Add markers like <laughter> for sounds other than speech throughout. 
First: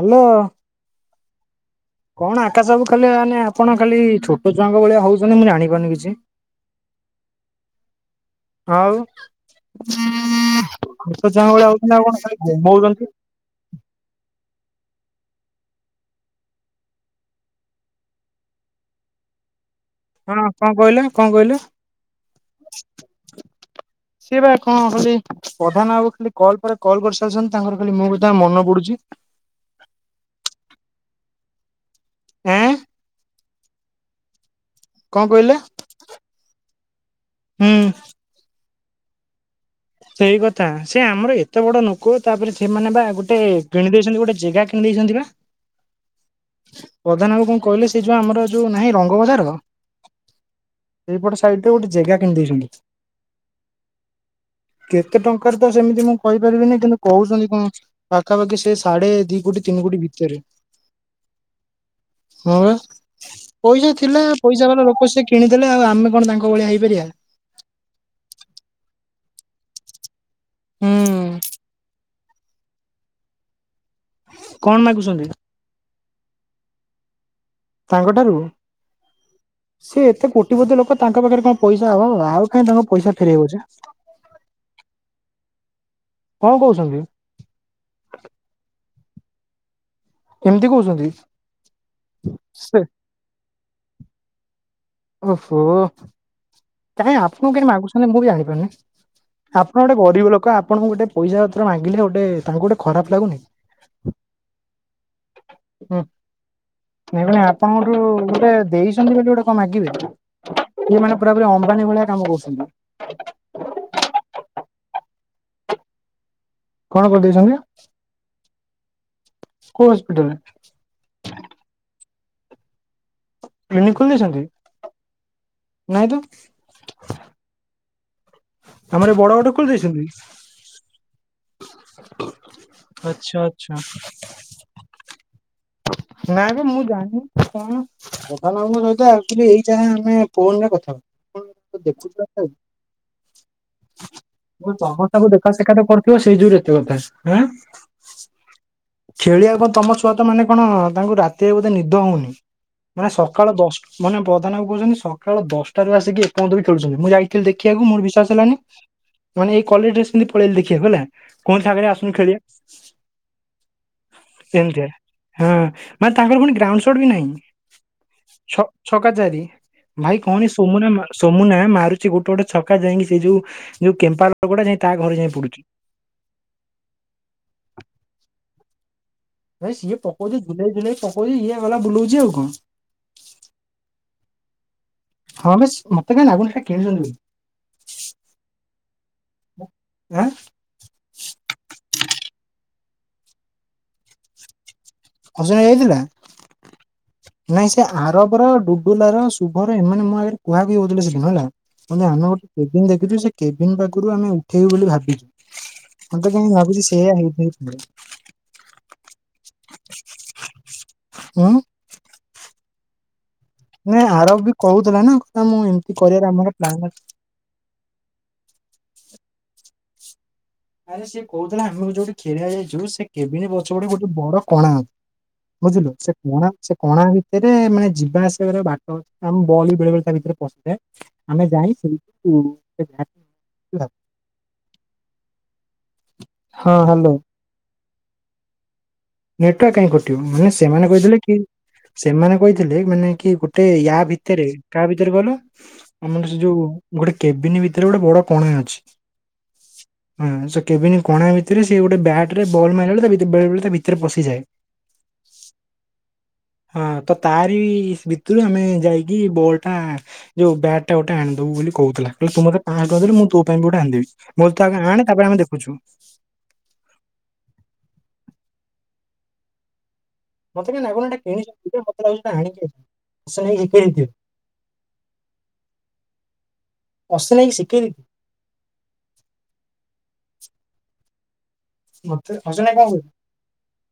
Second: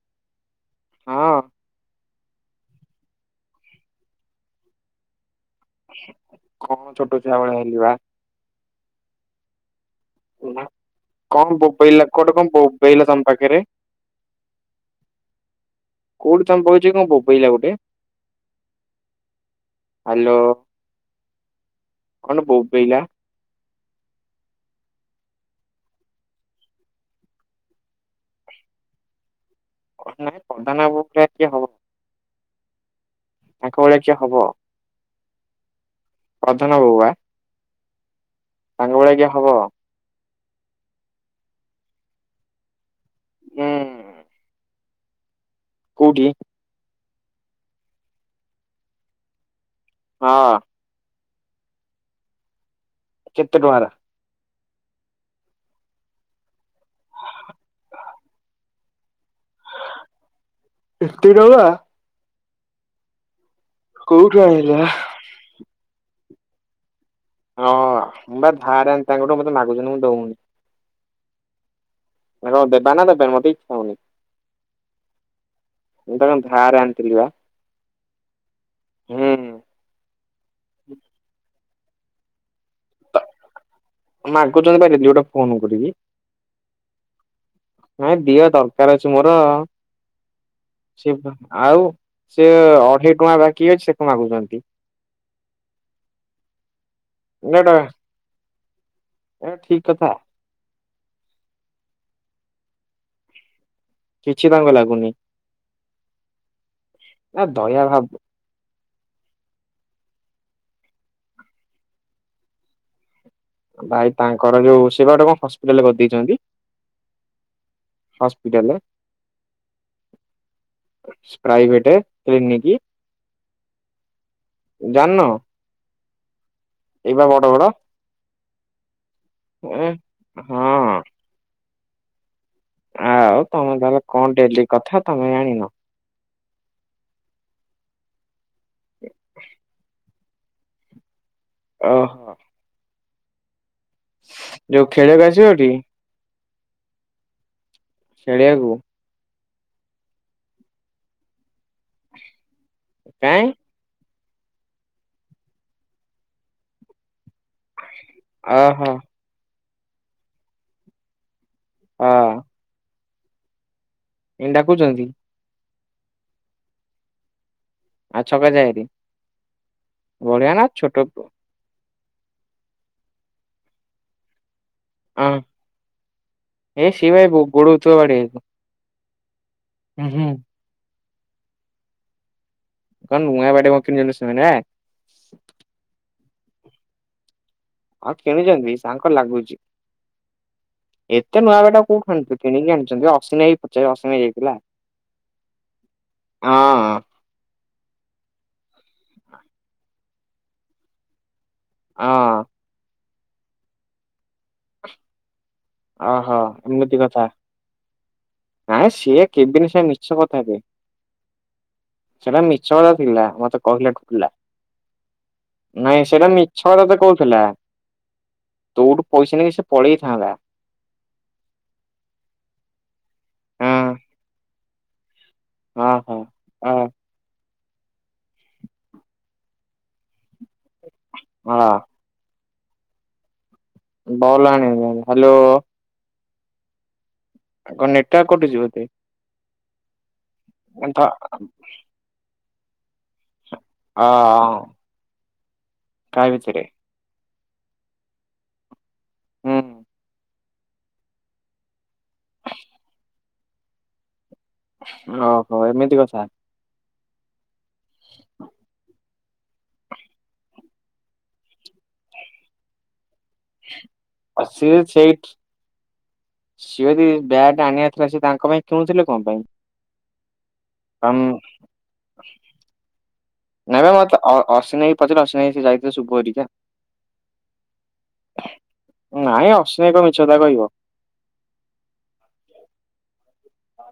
Hello. ହଁ। କଣ ଆକାଶ ବାବୁ ଖାଲି ମାନେ ଆପଣ ଖାଲି ଛୋଟ ଛୁଆଙ୍କ ଭଳିଆ ହଉଚନ୍ତି ମୁଁ ଜାଣିି ଜାଣି ପାରୁନି କିଛି। କଣ ଛୋଟ ଛୁଆ ଭଳିଆ ହେଲି ବା। ଆଉ ଛୋଟ ଛୁଆଙ୍କ କଣ ଭଳିଆ ବୋବେଇଲା ହଉଛନ୍ତି। କୁଆଡେ କଣ ଆଉ ବୋବେଇଲା ତମ କଣ ପାଖରେ ଘୁମଉଚନ୍ତି? <inaudible> କୋଉଠି ତୋମେ ବଇଚ କି କଣ ବୋବେଇଲା ଗୋଟେ? ହାଲୋ ଆପଣ କଣ କଇଲେ, କଣ କଇଲେ? କଣ ବୋବେଇଲା ସିଏ ବା କଣ କ ପ୍ରଧାନ ଆଉ ଖାଲି କଲ ପରେ କଲ୍ କରିସାରିଛନ୍ତି ତାଙ୍କର ଖାଲି ମୁଁ ତାଙ୍କ ମନ ପଡୁଛି। ପ ନାଇ ପ୍ରଧାନ ବାବୁ <unintelligible> କିଏ ହବ। ଆଁ। ତାଙ୍କ ଭଳିଆ କିଏ ହବ। କଣ କହିଲେ? ପ୍ରଧାନ ବାବୁ ବା ହୁଁ। ତାଙ୍କ ଭଳିଆ କିଏ ହବ। ସେଇ କଥା ସେ ଆମର ଏତେ ବଡ ଲୋକ ତାପରେ ସେମାନେ ବା ଗୋଟେ ଉଁ କିଣିଦେଇଛନ୍ତି ଗୋଟେ ଜାଗା ଦେଇଛନ୍ତି ବା। କଉଠି? ପ୍ରଧାନ ବାବୁ କଣ କହିଲେ ସେ ଯୋଉ ଆମର ଯୋଉ ନାହିଁ ରଙ୍ଗବଜାର ହଁ। ସେଇପଟ ସାଇଡରେ ଗୋଟେ ଜାଗା କିଣିଦେଇଛନ୍ତି। କେତେ ଟଙ୍କାର? କେତେ ଟଙ୍କାରେ ତ ସେମିତି ମୁଁ କହିପାରିବିନି କିନ୍ତୁ କହୁଛନ୍ତି କଣ ପାଖାପାଖି ସେ ସାଢେ ଦି କୋଟି ତିନି କୋଟି ଭିତରେ ଏତେ ଟଙ୍କା ହୁଁ ବା। ପଇସା କୋଉଠୁ ଥିଲାଉ ଆଣିଲ? ପଇସା ବାଲା ଲୋକ ସେ କିଣିଦେଲେ ଆଉ ଆମେ କଣ ତାଙ୍କ ଭଳିଆ ହେଇପାରିବା। ହଁ ବା ଧାରନ୍ତି ତାଙ୍କଠୁ ମତେ ମାଗୁଛନ୍ତି ମୁଁ ଦଉନି। ହୁଁ। ଦେ ବାନ ଦେବେ ମୋତେ କଣ ମାଗୁଛନ୍ତି? ମୁଁ ତାଙ୍କ ଧାରେ ଆଣିଥିଲି ବା ତାଙ୍କ ଠାରୁ? ହୁଁ। ସେ ଏତେ କୋଟି ପତି ଲୋକ ତାଙ୍କ ପାଖରେ କଣ ପଇସା ହବ ଆଉ କାହିଁ ତାଙ୍କ ପଇସା ଫେରେଇବ ଯେ। ମାଗୁଛନ୍ତି ବା ଡେଲି ଗୋଟେ ଫୋନ କରିକି କଣ କହୁଛନ୍ତି? ଦକାର ଅଛି ମୋର ଏମିତି କହୁଛନ୍ତି ସେ ଆଉ ସେ ଅଢେଇ ଟଙ୍କା ବାକି ଅଛି ସେ କଣ ମାଗୁଛନ୍ତି। ଓହୋ। କାଇହିଁ ଆପଣ କେମିତି ଏଟା ମାଗୁଛନ୍ତି ମୁ ବି ଜଣିପାରୁନି? ଏଟା ଆପଣ ଠିକ ଗୋଟେ କଥା। ଗରିବ ଲୋକ। ଆପଣଙ୍କୁ ଗୋଟେ ପଇସା ପତ୍ର ମାଗିଲେ ଗୋଟେ ତାଙ୍କୁ ଗୋଟେ ଖରାପ ଲାଗୁନି। କିଛି ତାଙ୍କୁ ଲାଗୁନି। ନାଇ ମାନେ ନା ଦୟା ଆପଣଙ୍କର ଭାବ ଗୋଟେ ଦେଇ ବୋଲି ଗୋଟେ କଣ ମାଗିବେ, ସେଏ ମାନେ ପୁରା ପ ଅମ୍ବାନୀ ଭଳିଆ କାମ କରୁଛନ୍ତି। ଭାଇ ତାଙ୍କର ଯୋଉ ସେବାଟା କଣ ହସ୍ପିଟାଲରେ କରିଦେଇଛନ୍ତି। କଣ କରିଦେଇଛନ୍ତି? ହସ୍ପିଟାଲ କଉ ହସ୍ପିଟଲରେ? ହେଇନିକି? କ୍ଲିନିକ ଖୋଲି ଦେଇେଇଛନ୍ତି? ଜାଣିନ। ନାଇଁ ତ। ଏଇବା ବଡ ବଡ ଆମର ଏ ବଡ ଗଟେ ଖୋଲି ଏ ଦେଇେଇଛନ୍ତି? ହଁ ଆଉ ତମେ ତାହଲେ କଣ ଡେଲି କଥା ତମେ ଜାଣିନ। ନାଁ ମୁଁ ଜାଣିନି କଣ? <unintelligible> ଏଇ ଯାଁ ଆମେ ଫୋନରେ କଥା ହଁ ତ ଦେଖୁଛୁ ଓହୋ। ଯୋଉ ତମ ଖେଳିବାକୁ ସବୁ ଆସିବଟି ଦେଖାସେଖା ତ ପଡିଥିବ ସେଇ ଯୋଉରେଥିବଥାେଁ ଆ। ଚଳିଆଗୁ ଆ ତମ ଛୁଆ ତ ମାନେ କଣ ତାଙ୍କୁ ରାତିରେ ବୋଧେ ନିଦ ହଉନି ମାନେ କାଇଁ ସକାଳ ଦଶଟା ମାନେ ପ୍ରଧାନବାବୁ କହୁଚନ୍ତି ସକାଳ ଦଶଟାରୁ ଆସିକି ଏପର୍ଯ୍ୟନ୍ତ ବି ଖେଳୁଛନ୍ତି ମୁଁ ଯାଇଥିଲି ଦେଖକୁ ମୋର ବିଶ୍ୱାସ ହେଲାନି ଓହୋ ମାନେ ଏଇ କଲେଜ ଡ୍ରେସପିନ୍ଧି ପଳେଇଲି ଦେଖିବାକୁ ହେଲା। କଣ ସାଙ୍ଗରେ ଆସୁନୁ ହଁ ଖେଳିିବା। ଏମିତି ଏମତିଆ ଡାକୁଛନ୍ତି ହଁ ମାନେ ତାଙ୍କର ପୁଣି ଗ୍ରାଉଣ୍ଡ ସଟ୍ ବି ନାହିଁ। ଆଉ ଛକ ଛ ଯାଏରେ ଛକା ଚାରି ଭାଇ କଣ ବଢିଆ ନା ସୋନା ଛୋଟ ସୋମୁନା ମାରୁଚି ଗୋଟେ ଗୋଟେ ଗୋଟେ ଛକା ଯାଇଁକି ସେ ଯୋଉ ଯୋଉ କେମ୍ପାଲ ହଁ ଏ ସିଏ ବା ଗୋ ଗୋଡଉ ଥିବ ବାଡେଇ ବାକୁ। ଭାଇ ସିଏ ପକଉଚି ଝୁଲାଇ ଝୁଲାଇ ପକଉଚି ଇଏ ଗଲା ବୁଲଉଚି ଆଉ କଣ। କଣ ନୁଆ ବାଟ <unintelligible> ହଁ ବେଶ। ମୋତେ କାଇଁ ଲାଗୁନି ସେଇଟା କିଣିଛନ୍ତି ବୋଲି। ଆଉ କିଣୁଛନ୍ତି ସାଙ୍କ ଲାଗୁଛି। ଆଁ ଏତେ ନୂଆ ବଟା କୋଉଠି କିଣିକି ଆଣିଛନ୍ତି ଅସିନି ଭାଇକୁ ପଚାରିବ ଅସିନି ଭାଇ ଯାଇଥିଲା। ଅସନି ଭାଇ ଯାଇଥିଲା। ହଁ ନାଇଁ ସେ ଆରବର ଡୁଡୁନାର ଶୁଭର ଏମାନେ ମୋ କୁହାକୁହି ହଉଥିଲେ ସେଦିନ ହେଲା। ଆମେ ହଁ ଗୋଟେ ଫିଲ୍ମ ଦେଖିଛୁ କେବିନ୍ ପାଖରୁ ଆମେ ଉଠେଇବୁ ବୋଲି ଭାବିଛୁ। ମୁଁ ତ ଓହୋ କାହିଁ ଭାବୁଛି ଏମିତି ସେଇଆ କଥା। ହେଇଥାଇପାରେ ନାଇଁ ସିଏ କେବିନି ସେ <unintelligible> ଉଁ ସେଟା ମିଛ <unintelligible> କହିଲା ନାଇଁ କହିଲା ଆରବ ବି କହୁଥିଲା ନା କହିଲା ମୁଁ ଏମିତି ନାଇଁ କରିବାର ସେଇଟା ଆମର ମିଛ ପ୍ଲାନ୍ କଥାଟା ଅଛି। କହୁଥିଲା। ତୋଉଠୁ ପଇସା ନେଇକି ସେ ପଳେଇଥାନ୍ତା। ଆରେ ସିଏ କହୁଥିଲା ଆମେ ଯୋଉଠି ଖେଳିବାକୁ ଯାଇଛୁ। ସେ କେବିନି ପଛ ହଁ ପଟେ ଗୋଟେ ବଡ କଣା। ବୁଝିଲୁ ହଁ ସେ ହଁ କଣା ସେ ହଁ କଣା ଭିତରେ- ମାନେ ଯିବା ଆସିବାର ବାଟ ଅଛି ଆମ ବଲ ବେଳେ ବେଳେ ତା ଭିତରେ- <unintelligible> ଆମେ ହଁ ଯାଇଛୁ କିନ୍ତୁ <unintelligible> <unintelligible> ହ୍ୟାଲୋ ହଁ ହ୍ୟାଲୋ। କଣ ନେଟୱର୍କ କଟୁଛି ବୋଧେ। ନେଟୱର୍କ କାହିଁ କଟିବ ମାନେ ସେମାନେ ଧ କହିଥିଲେ କି ସେମାନେ କହିଥିଲେ ମାନେ- କି ଗୋଟେ ୟା ଭିତରେ ଅ କାହା ଭିତରେ କହିଲ। କାହା ଆମର ସେ ଭିତରେ ଯୋଉ ଗୋଟେ- କେବିନ ଭିତରେ ଗୋଟେ ବଡ କଣା ଅଛି। ହୁଁ। ହଁ ସେ କେବିନି କଣା ଭିତରେ ସେ ଗୋଟେ ବ୍ୟାଟରେ ବଲ ମାରିଲା ବେଳେ ତା ଭିତରେ ବେଳେ ବେଳେ ତା ଭିତରେ ପଶିଯାଏ। ଓହୋ ଏମିତି କଥା। ହଁ ତ ତାରି ଭିତରୁ ଆମେ ଯାଇକି ବଲ୍ ଟା ଯୋଉ ବ୍ୟାଟ୍ ଟା ଗୋଟେ ଆଣିଦବୁ ବୋଲି କ କହୁଥିଲା ତୁ ମୋତେ ପାଞ୍ଚ ଟଙ୍କା ଦେଲେ ମୁଁ ତୋ ପାଇଁ ବି ଗୋଟେ ଆଣିଦେଵି ଆଉ ମୁଁ କହିଲି ତୁ ସିଏ ଆଗ ଆଣେ ସେଇ ତାପ ଆମେ ଦେଖୁଚୁ। ସିଏ ଯଦି ବ୍ୟାଟ ଆଣିବା ଥିଲା ସେଏ ତାଙ୍କ ପାଇଁ କିଣୁଥିଲେ କଣ ପାଇଁ। ମତୋ କାଇଁ ନାଗୁନି ଏଟା ଆମ୍ କିଣିଚନ୍ତି ମତେ ଲାଗୁଚି ଏଟା ଆଣିଚନ୍ତି। ନାଇଁ ମ ମତେ ଅ ଅଶ୍ୱିନୀ ଭାଇ ପଚାରେ ଅଶ୍ଵିନୀ ଭାଇ ଯାଇଥିଲେ ସୁପର ଟୀକା ଅସନାଇ ଶିଖେଇ ଦେଇଥିବେ ନାଇଁ ଅଶ୍ୱିନୀ ଭାଇ କଣ ମିଛ କଥା କହିବ। ମତେ ଅଶ୍ୱିନୀ ଭାଇ କଣ କହିଚି?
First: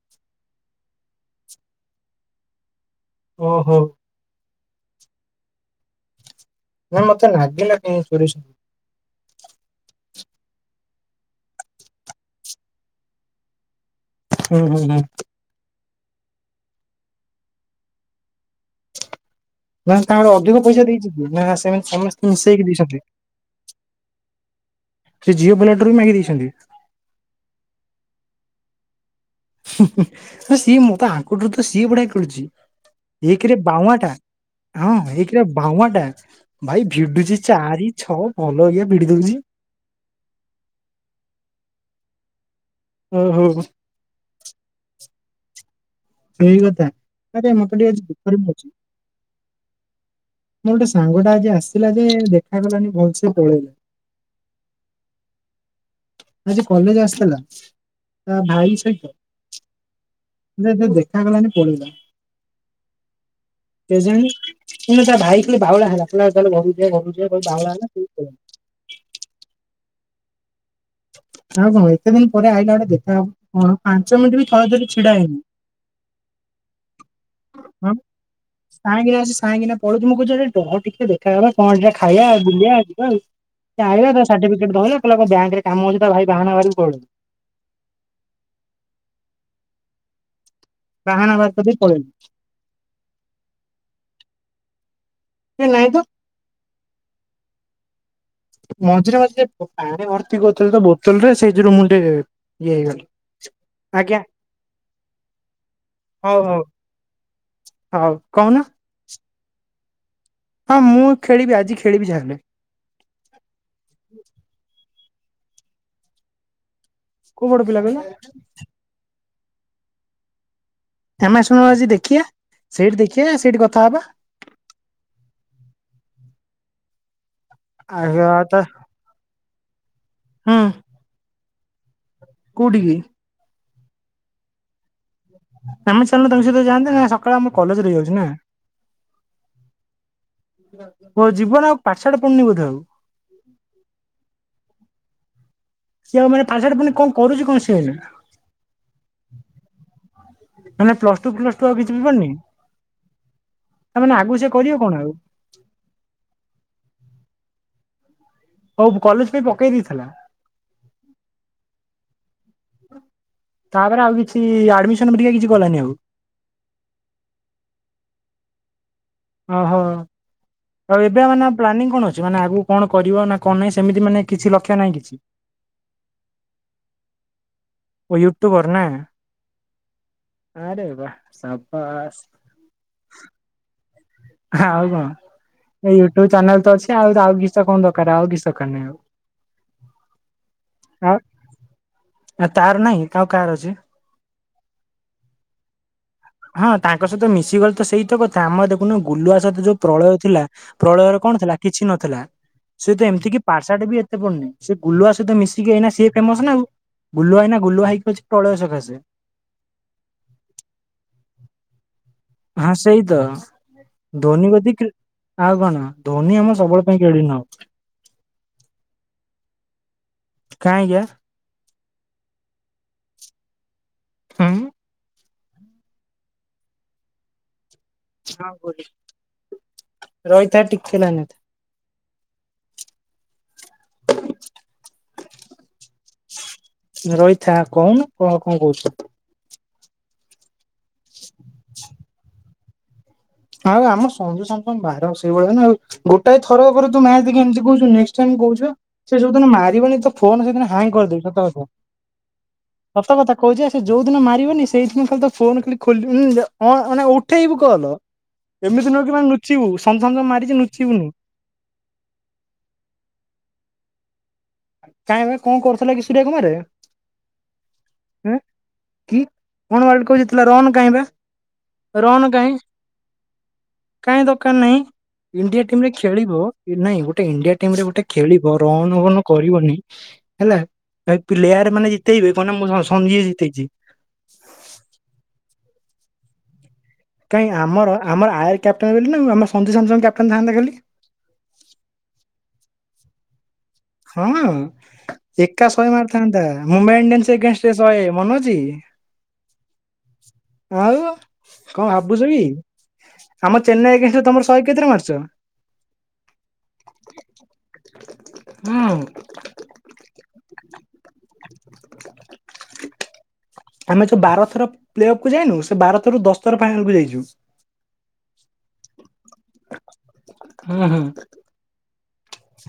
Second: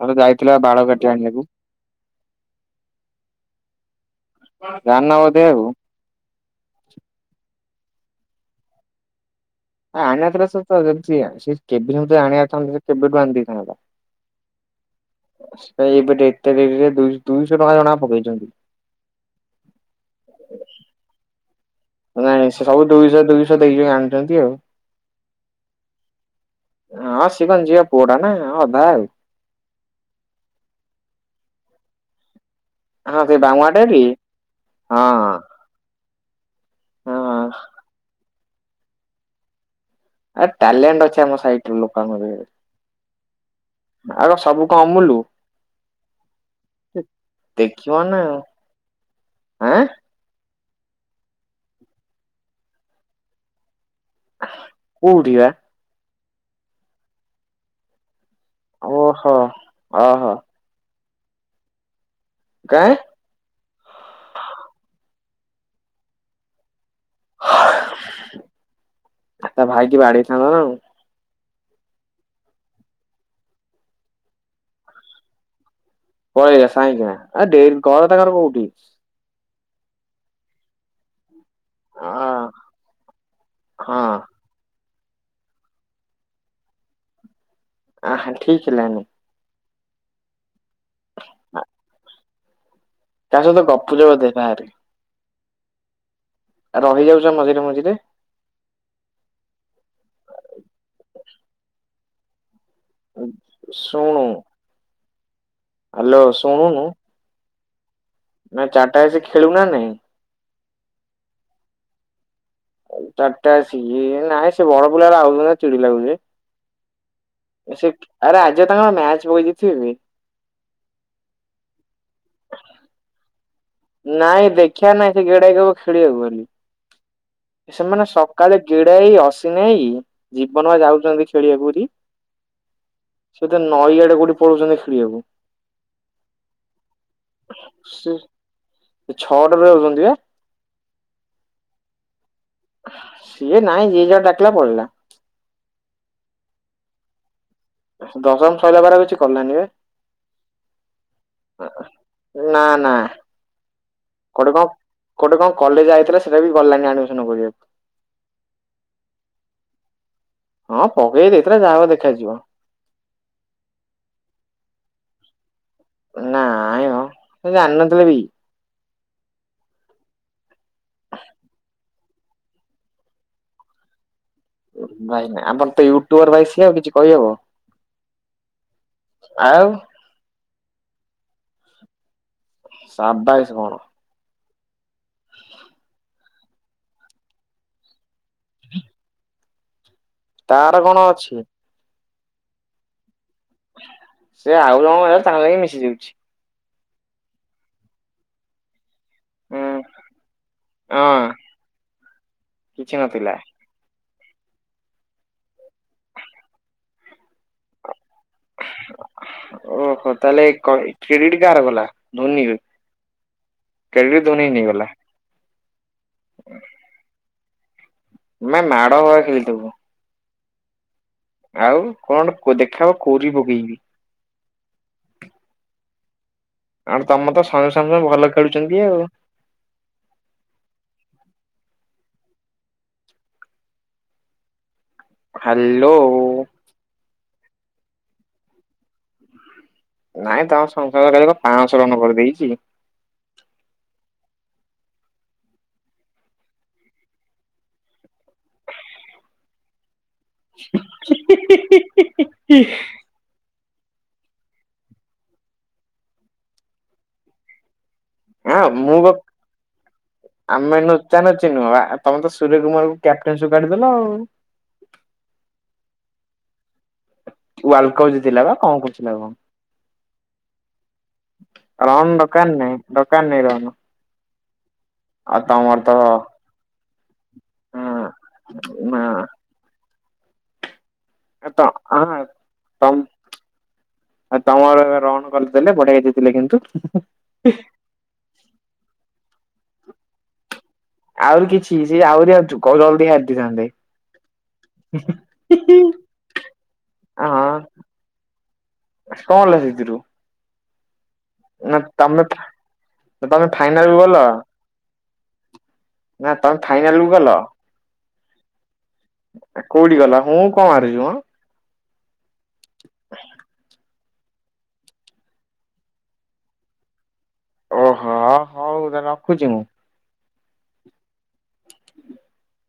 ଥରେ ଯାଇଥିଲା ବାଳକାଟି ଆଣିବାକୁ ଓହୋ। ଧାନ ଗାଦେଇନକୁ। ହଁ ସୁରିଶ। ଆଣିବାର ଥିଲା <unintelligible> କେବେଠୁ ଆଣିଦେଇଥାନ୍ତା। ହୁଁ ହୁଁ ହୁଁ। ଭାଇ ଏବେ ଡେଟ ଟେ ଦେଇଥିଲେ ଦୁ ଦୁଇଶହ ଟଙ୍କା ଜଣା କା ପକେଇଚନ୍ତି। ନା ତାଙ୍କର ଅଧିକ ପଇସା ଦେଇଛି କି ନା ସେମିତି ସମସ୍ତେ ନାଇଁ ସେ ମିଶେଇକି ସବୁ ଦେଇଛନ୍ତି। ଦୁଇଶହ ଦୁଇଶହ ଦେଇକ ଆଣୁଚନ୍ତି ଆଉ। ସେ ଝିଅ ପିଲାଠାରୁ ବି ମାଗି ଦେଇଛନ୍ତି। ହଁ ସିଏ ତାଙ୍କ ଝିଅ ପୁଅ ଟା ନା ଅଧା ଆଉ। ସିଏ ମତ ଆଙ୍କଠୁ ତ ସିଏ ବଢ଼ିଆ ଖେଳୁଚି। ହଁ ସେଇ ଏକରେ ବାଉଁଆଟା ବାଉଁଆ ଟି ଟା ହଁ ଏକଇରେ ବାଉଁଆ ଟା ଭାଇ ଭିଡୁଛି ହଁ ଚାରି ଛଅ ଭଲ ଇଆ ଭିଡି ଦଉଛି। ଆ ଟଲଲୋଣ୍ଡ ଅଛି ଆମ ସାଇଟ୍ ଲୋକ ଆଉ ଓହୋ କଣ ସବୁ କଣ ଅମୁଲୁ? ସେଇ କଥା ମତେ ଟିକେ ଆଜି ଦେଖିବ ନା ଦଃଖରେ ଅଛି। ଆଁ ମୋର ଗୋଟେ ସାଙ୍ଗ ଟା ଆଜି ଆସିଲା ଯେ ଦେଖା କଲାଣି ଭଲସେ ପଳେଇଲେ। କୋଉଠି ବା? ଆଜି କଲେଜ ଆସିଥିଲା। ତା ଭାଇ ଓହୋ। ଓହୋ ସହିତ ଦେଖାଗଲାନି ପଳେଇିଲଲା କାଇଁ? କେଜାଣି <unintelligible> ତା ଭାଇ ଖାଲି ବାଉଳା ହେଲା କହିଲା ଚାଲ ଘରକୁ ଯିବା। ସେ ଘରକୁ ଯିବାକୁ ବାଉଳା ହେଲା। କି ବାଡେଇଥାନ୍ତ ନାଁଉ। ଆଉ କଣ ଏତେ ଦିନ ପରେ ଆଇଲା ଗଟେ ଦେଖ ପାଞ୍ଚ ମିନିଟ ବି ଥରଥରେ ଛିଡା ହେଇନି। ପଳେଇଲା ସାଇଁକିନା ଡେରି ଘର ତାଙ୍କର କୋଉଠି? କାଁକିନା ପଳଉଛି ମୁଁ କହୁଛି ରହ ଟିକେ ଦେଖା କଣ ଦିଟା ଅ ଖାଇବା ବୁଲିବା ଯିବା ସେ ହଁ ଆଇଲା ତା ସାର୍ଟିଫିକେଟ ଧଇଲା କହିଲା ବଙ୍କ କାମ ଅଛି ତା ଭାଇ ବାହାନା ବାହାରିକ ପଳ ଆ ହ ଠିକ୍ ହେଲାନି। ବାହାନା ବାହାର କରିଦେଇକି ପଳଇଛି। ତା ସହିତ ଗପୁଚ ବୋଧେ ବାହାରେ। କାଇଁ ନାଇଁ ତ। ରହିଯାଉଛ ମଝିରେ-ମଝିରେ। ମଝିରେ-ମଝିରେ ପାଣି ଭର୍ତ୍ତି କରୁଥିଲି ତ ବୋତଲରେ ସେଇଥିରୁ ମୁଁ ଟିକେ ଇଏ ହେଇଗଲି। ଆଜ୍ଞା ଶୁଣୁ ହ୍ୟାଲୋ ହଉ ହଉ ଶୁଣୁନୁ। ହଉ କହୁନ। ଖେଳିବୁ ନା-ନାଇଁ। ହଁ ମୁଁ ଖେଳିବି ଆଜି ଖେଳିବି ଯାହେଲେ। ଚାରିଟା ଆସିକି ନାଇଁ ସେ ବଡ ପିଲା ଆଉଛନି ନା ଚିଡି ଲାଗୁଛି। କୋଉ ବଡ ପିଲା ସେ କହିଲ? ଆରେ ଆଜି ତାଙ୍କର ମ୍ୟାଚ ପକେଇଥିବ ବି ଆମେ ଆସୁନୁ ଆଜି ଦେଖିବା ସେଇଠି ଦେଖିଆ ସେଇଠି ଗ ନାଇଁ ଦେଖିବା ନାଇଁ ସେ ଡାକିବ ଖେଳିବାକୁ ବୋଲି। ଆ ସେମାନେ ତ ସକାଳେ ଗିଡା ଭାଇ, ଅଶ୍ୱିନ ଭାଇ, ଜୀବନ ଭାଇ ଯାଉଛନ୍ତି ଖେଳିବାକୁ ସେଟି। କୋଉଟିକି? ନଈଆଡେ କୋଉଠି ପଳଉଛନ୍ତି ଖେଳିବାକୁ। ଆମେ ଚାଲ ତାଙ୍କ ସହିତ ଯାନ୍ତେ ନା ସକାଳେ ଆମ କଲେଜ ସେ ରହିଯାଉଛି ନା। ଛଅଟାରେ ଯାଉଛନ୍ତି ବା। ଜୀବନ ଆଉ ପାଠସାଠ ପଢୁନି ବୋଧେ ଆଉ। ସିଏ ନାଇଁ ଯିଏ ଯା ଡାକିଲା ପଳେଇଲା। ସେ ଆଉ ମାନେ ପାଠସାଠ ପଢୁନି କଣ କରୁଛି କଣ ସିଏ ଏଇନା ଦଶମ ସଇଲା ପରେ ଆଉ କିଛି କଲାନି ବା। ମାନେ ପ୍ଲସ ଟୁ ପ୍ଲସ ଟୁ ଆଉ କିଛି ବି ପଢୁନି ନା-ନା। ତା ମାନେ ଆଗକୁ ସେ କୋଟେ କଣ କରିବ ଆଉ କୋଟେ କଣ କଲେଜ ଯଇଥିଲା ସେଇଟା ବି ଗଲାନି ଆଡମିସନ କରିବାକୁ। ହଉ କଲେଜ ପାଇଁ ପକେଇ ଦେଇଥିଲା। ହଁ ପକେଇ ଦେଇଥିଲା ଯାହା ହବ ଦେଖାଯିବ। ତାପରେ ଆଉ କିଛି ଆଡମିସନ କିଛି କଲାନି ଆଉ ନା ଆୟ ଜାଣିନଥିଲି ବି। ଓ ହୋ। ଆଉ ଏବେ ମାନେ ପ୍ଲାନିଂ କଣ ଅଛି ମାନେ ଆଗକୁ କଣ କରିବ ନା କଣ ନାହିଁ ସେମିତି ମାନେ କିଛି ଲକ୍ଷ୍ୟ ନାହିଁ କିଛି ଭାଇ ନାଇ ଆମର ତ ୟୁଟୁବର ଭାଇ ସିଏ ଆଉ କିଛି କହିହବ। ଓ ୟୁଟୁବର୍ ନାଁ? ଆଉ ଆରେ ବା ସାବାସ। ସାବାଇଶ କଣ ଆଉ କଣ୍? ଏ ୟୁଟ୍ୟୁବ ଚ୍ୟାନେଲ ତ ଅଛି ଆଉ, ଆଉ କିଛିଟା କଣ ଦରକାର ଆଉ କିଛି ଦରକାର ନାହିଁ ଆଉ। ତାର କଣ ଅଛି? ଆ ତାର ନାହିଁ, ଆଉ କାହାର ଅଛି? ସେ ଆଉ ଜଣଙ୍କ ସହ ତାଙ୍କ ଯାଇକି ମିଶି ଯାଉଛି। ହଁ ତାଙ୍କ ସହିତ ମିଶିଗଲେ ତ ସେଇତ କଥା, ଆମ ଗୁଲୁଆ ସହିତ ହୁଁ ଯୋଉ ପ୍ରଳୟ ଥିଲା ପ୍ରଳୟରେ ହଁ କଣ ଥିଲା କିଛି ନଥିଲା। ସେ କିଛି ତ ନଥିଲା ଏମତିକିି ପାଠଶାଠ ବି ଏତେ ପଢେନି ସେ ଗୁଲୁଆ ସହିତ ମିଶିକି ଏଇନା ସିଏ ଫେମସ ନା ଆଉ, ଗୁଲୁଆ ଏଇନା ଗୁଲୁଆ ହେଇକି ଅଛି। ପ୍ରଳୟ ସକାଶେ ଓହୋ ତାହଲେ କ-କ୍ରେଡିଟ କାର ଗଲା? ଧୋନି ହଁ ସେଇତ। କ୍ରେଡିଟ ଧୋନି କଦି ନେଇଗଲା କ୍ର୍ ଆଉ କଣ ଧୋନି ଆମ ସବୁବେଳ ପାଇଁ କ୍ରେଡିଟ ନବ। ତମେ ମାଡ <unintelligible> କାଇଁକି ବା? ଆଉ କଣ ଦେଖା ହେବ କୋରୀ ପକେଇବି। ହଁ! ଆଉ ତମ ତ ଶହେ ହଁ ରହିଥା ଟିକେ ଲାଇନରେ ଥା। ହ୍ୟାଲୋ। ରହିଥା କହୁନୁ, କହ କଣ କହୁଛ? ନାଇଁ ତମ ସଂସାରକାର ପାଁଶହ ରନ୍ କରିଦେଇଛି। ଆଉ ଆମ ସଞ୍ଜୁ ସମସନ ବାହାର ସେଇଭଳିଆ ନା ଆଉ, ଗୋଟା ଥରକରେ ତୁ ମ୍ୟାଚ ଦେଖିକି ଏମିତି କହୁଚୁ ନେକ୍ସଟ ଟାଇମ୍ କହୁଛ ସେ ଯୋଦିନ ମାରିବନି ତ ଫୋନ ସେଦିନ ହ୍ୟାଙ୍ଗ କରିଦେବି ସତ କଥା ସତ କଥା କହୁଛି ଆ ସେ ଯୋଉ ଦିନ ମାରିବନି ସେଇଦିନ ଖାଲି ତୋ ଫୋନ ଖାଲି ଖୋଲି ମାନେ ହଁ ଅନା ଉଠେଇବୁ କଲ ହଁ ଏମିତି ମୁଁ ନୁହଁ ବା କି ମାନେ ଲୁଚିବୁ ସ ଆମେ ନୁଚା ନୁଚି ନୁହଁ ବା ତମେ ତ ସୂର୍ୟ କୁମାର କୁ କ୍ୟାପ୍ଟେନସି ରୁ କାଢିଦେଲ ଆଉ। କାଇଁ କଣ କରୁଥିଲା କି ସୁର୍ୟ କୁମାର? ୱାର୍ଲଡ କପ୍ ହାଁ ଜିତିଲା ବା କଣ କହୁଥିଲ କି କଣ? କଣ ୱାର୍ଲଡ କପ ଜିତିଲା ରନ୍ କାହିଁବା? ରନ ଦରକାର ନାହିଁ ଦରକାର ନହିଁ ରନ। କାର ନାହିଁ, ଇଣ୍ଡିଆ ଟିମରେ ଖେଳିବ କି ନାଇଁ ଗୋଟେ ଇଣ୍ଡିଆ ଟିମ ରେ ଗୋଟେ ହଁ ଖେଳିବ ରନ ନା ହେଲା। ତ-ତ ପ୍ଲେୟାର ମାନେ ଆଁ ଜିତେଇବେ କଣ ନା ମୁଁ ସ- ସଞ୍ଜୁ ଜିତେଇଛି ତମ-ତମର ଏବେ ରନ କରିଦେଲେ? ବଢେଇ ଦେଇଥିଲେ କିନ୍ତୁ। କାହିଁ ଆମର ଆମର ଆୟର କ୍ୟାପଟନ ବୋଲି ନା ଆମ ସଞ୍ଜୁ ସାମସନ୍ କ୍ୟାପ୍ଟନ ଥାନ୍ତା ଖାଲି। ଆହୁରି କିଛି ସିଏ ଆହୁରି ଅଛି, ଜଲଦି <unintelligible> ହଁ ଏକା ଶହେ ମାରିଥାନ୍ତା, ମୁମ୍ବାଇ ଇଣ୍ଡିଆନ୍ସ ହଁ ଏଗନେଷ୍ଟରେ ଶହେ ମନେ ଅଛି? କଣ ହେଲା ସେଥିରୁ? ଆଉ? ନା କଣ ତମେ ଭାବୁଛ କି ତମେ ଆମ ଫାଇନାଲ କୁ ଚେନ୍ନାଇ ଗଲ ଏଗନେଷ୍ଟରେ ତମର ଶହେ କେତେଟା ମାରିଚ? ନା ତମେ ଫାଇନାଲକୁୁ ଗଲ? ହୁଁ। କୋଉଠି ଗଲ, ହୁଁ କଣ ମାରୁଛୁ ମ? ଆମେ ଯୋଉ ବାର ଥର ପ୍ଲେ ଅଫ୍କୁ କୁ ଯାଇନୁ, ସେ ବାର ଥରୁ ଦଶଥର ଫାଇନାଲ କୁ ଯାଇଛୁ। ଓହୋ ହଉ, ତାହାଲେ ରଖୁଛି ମୁଁ? ହୁଁ ହୁଁ। ହୁ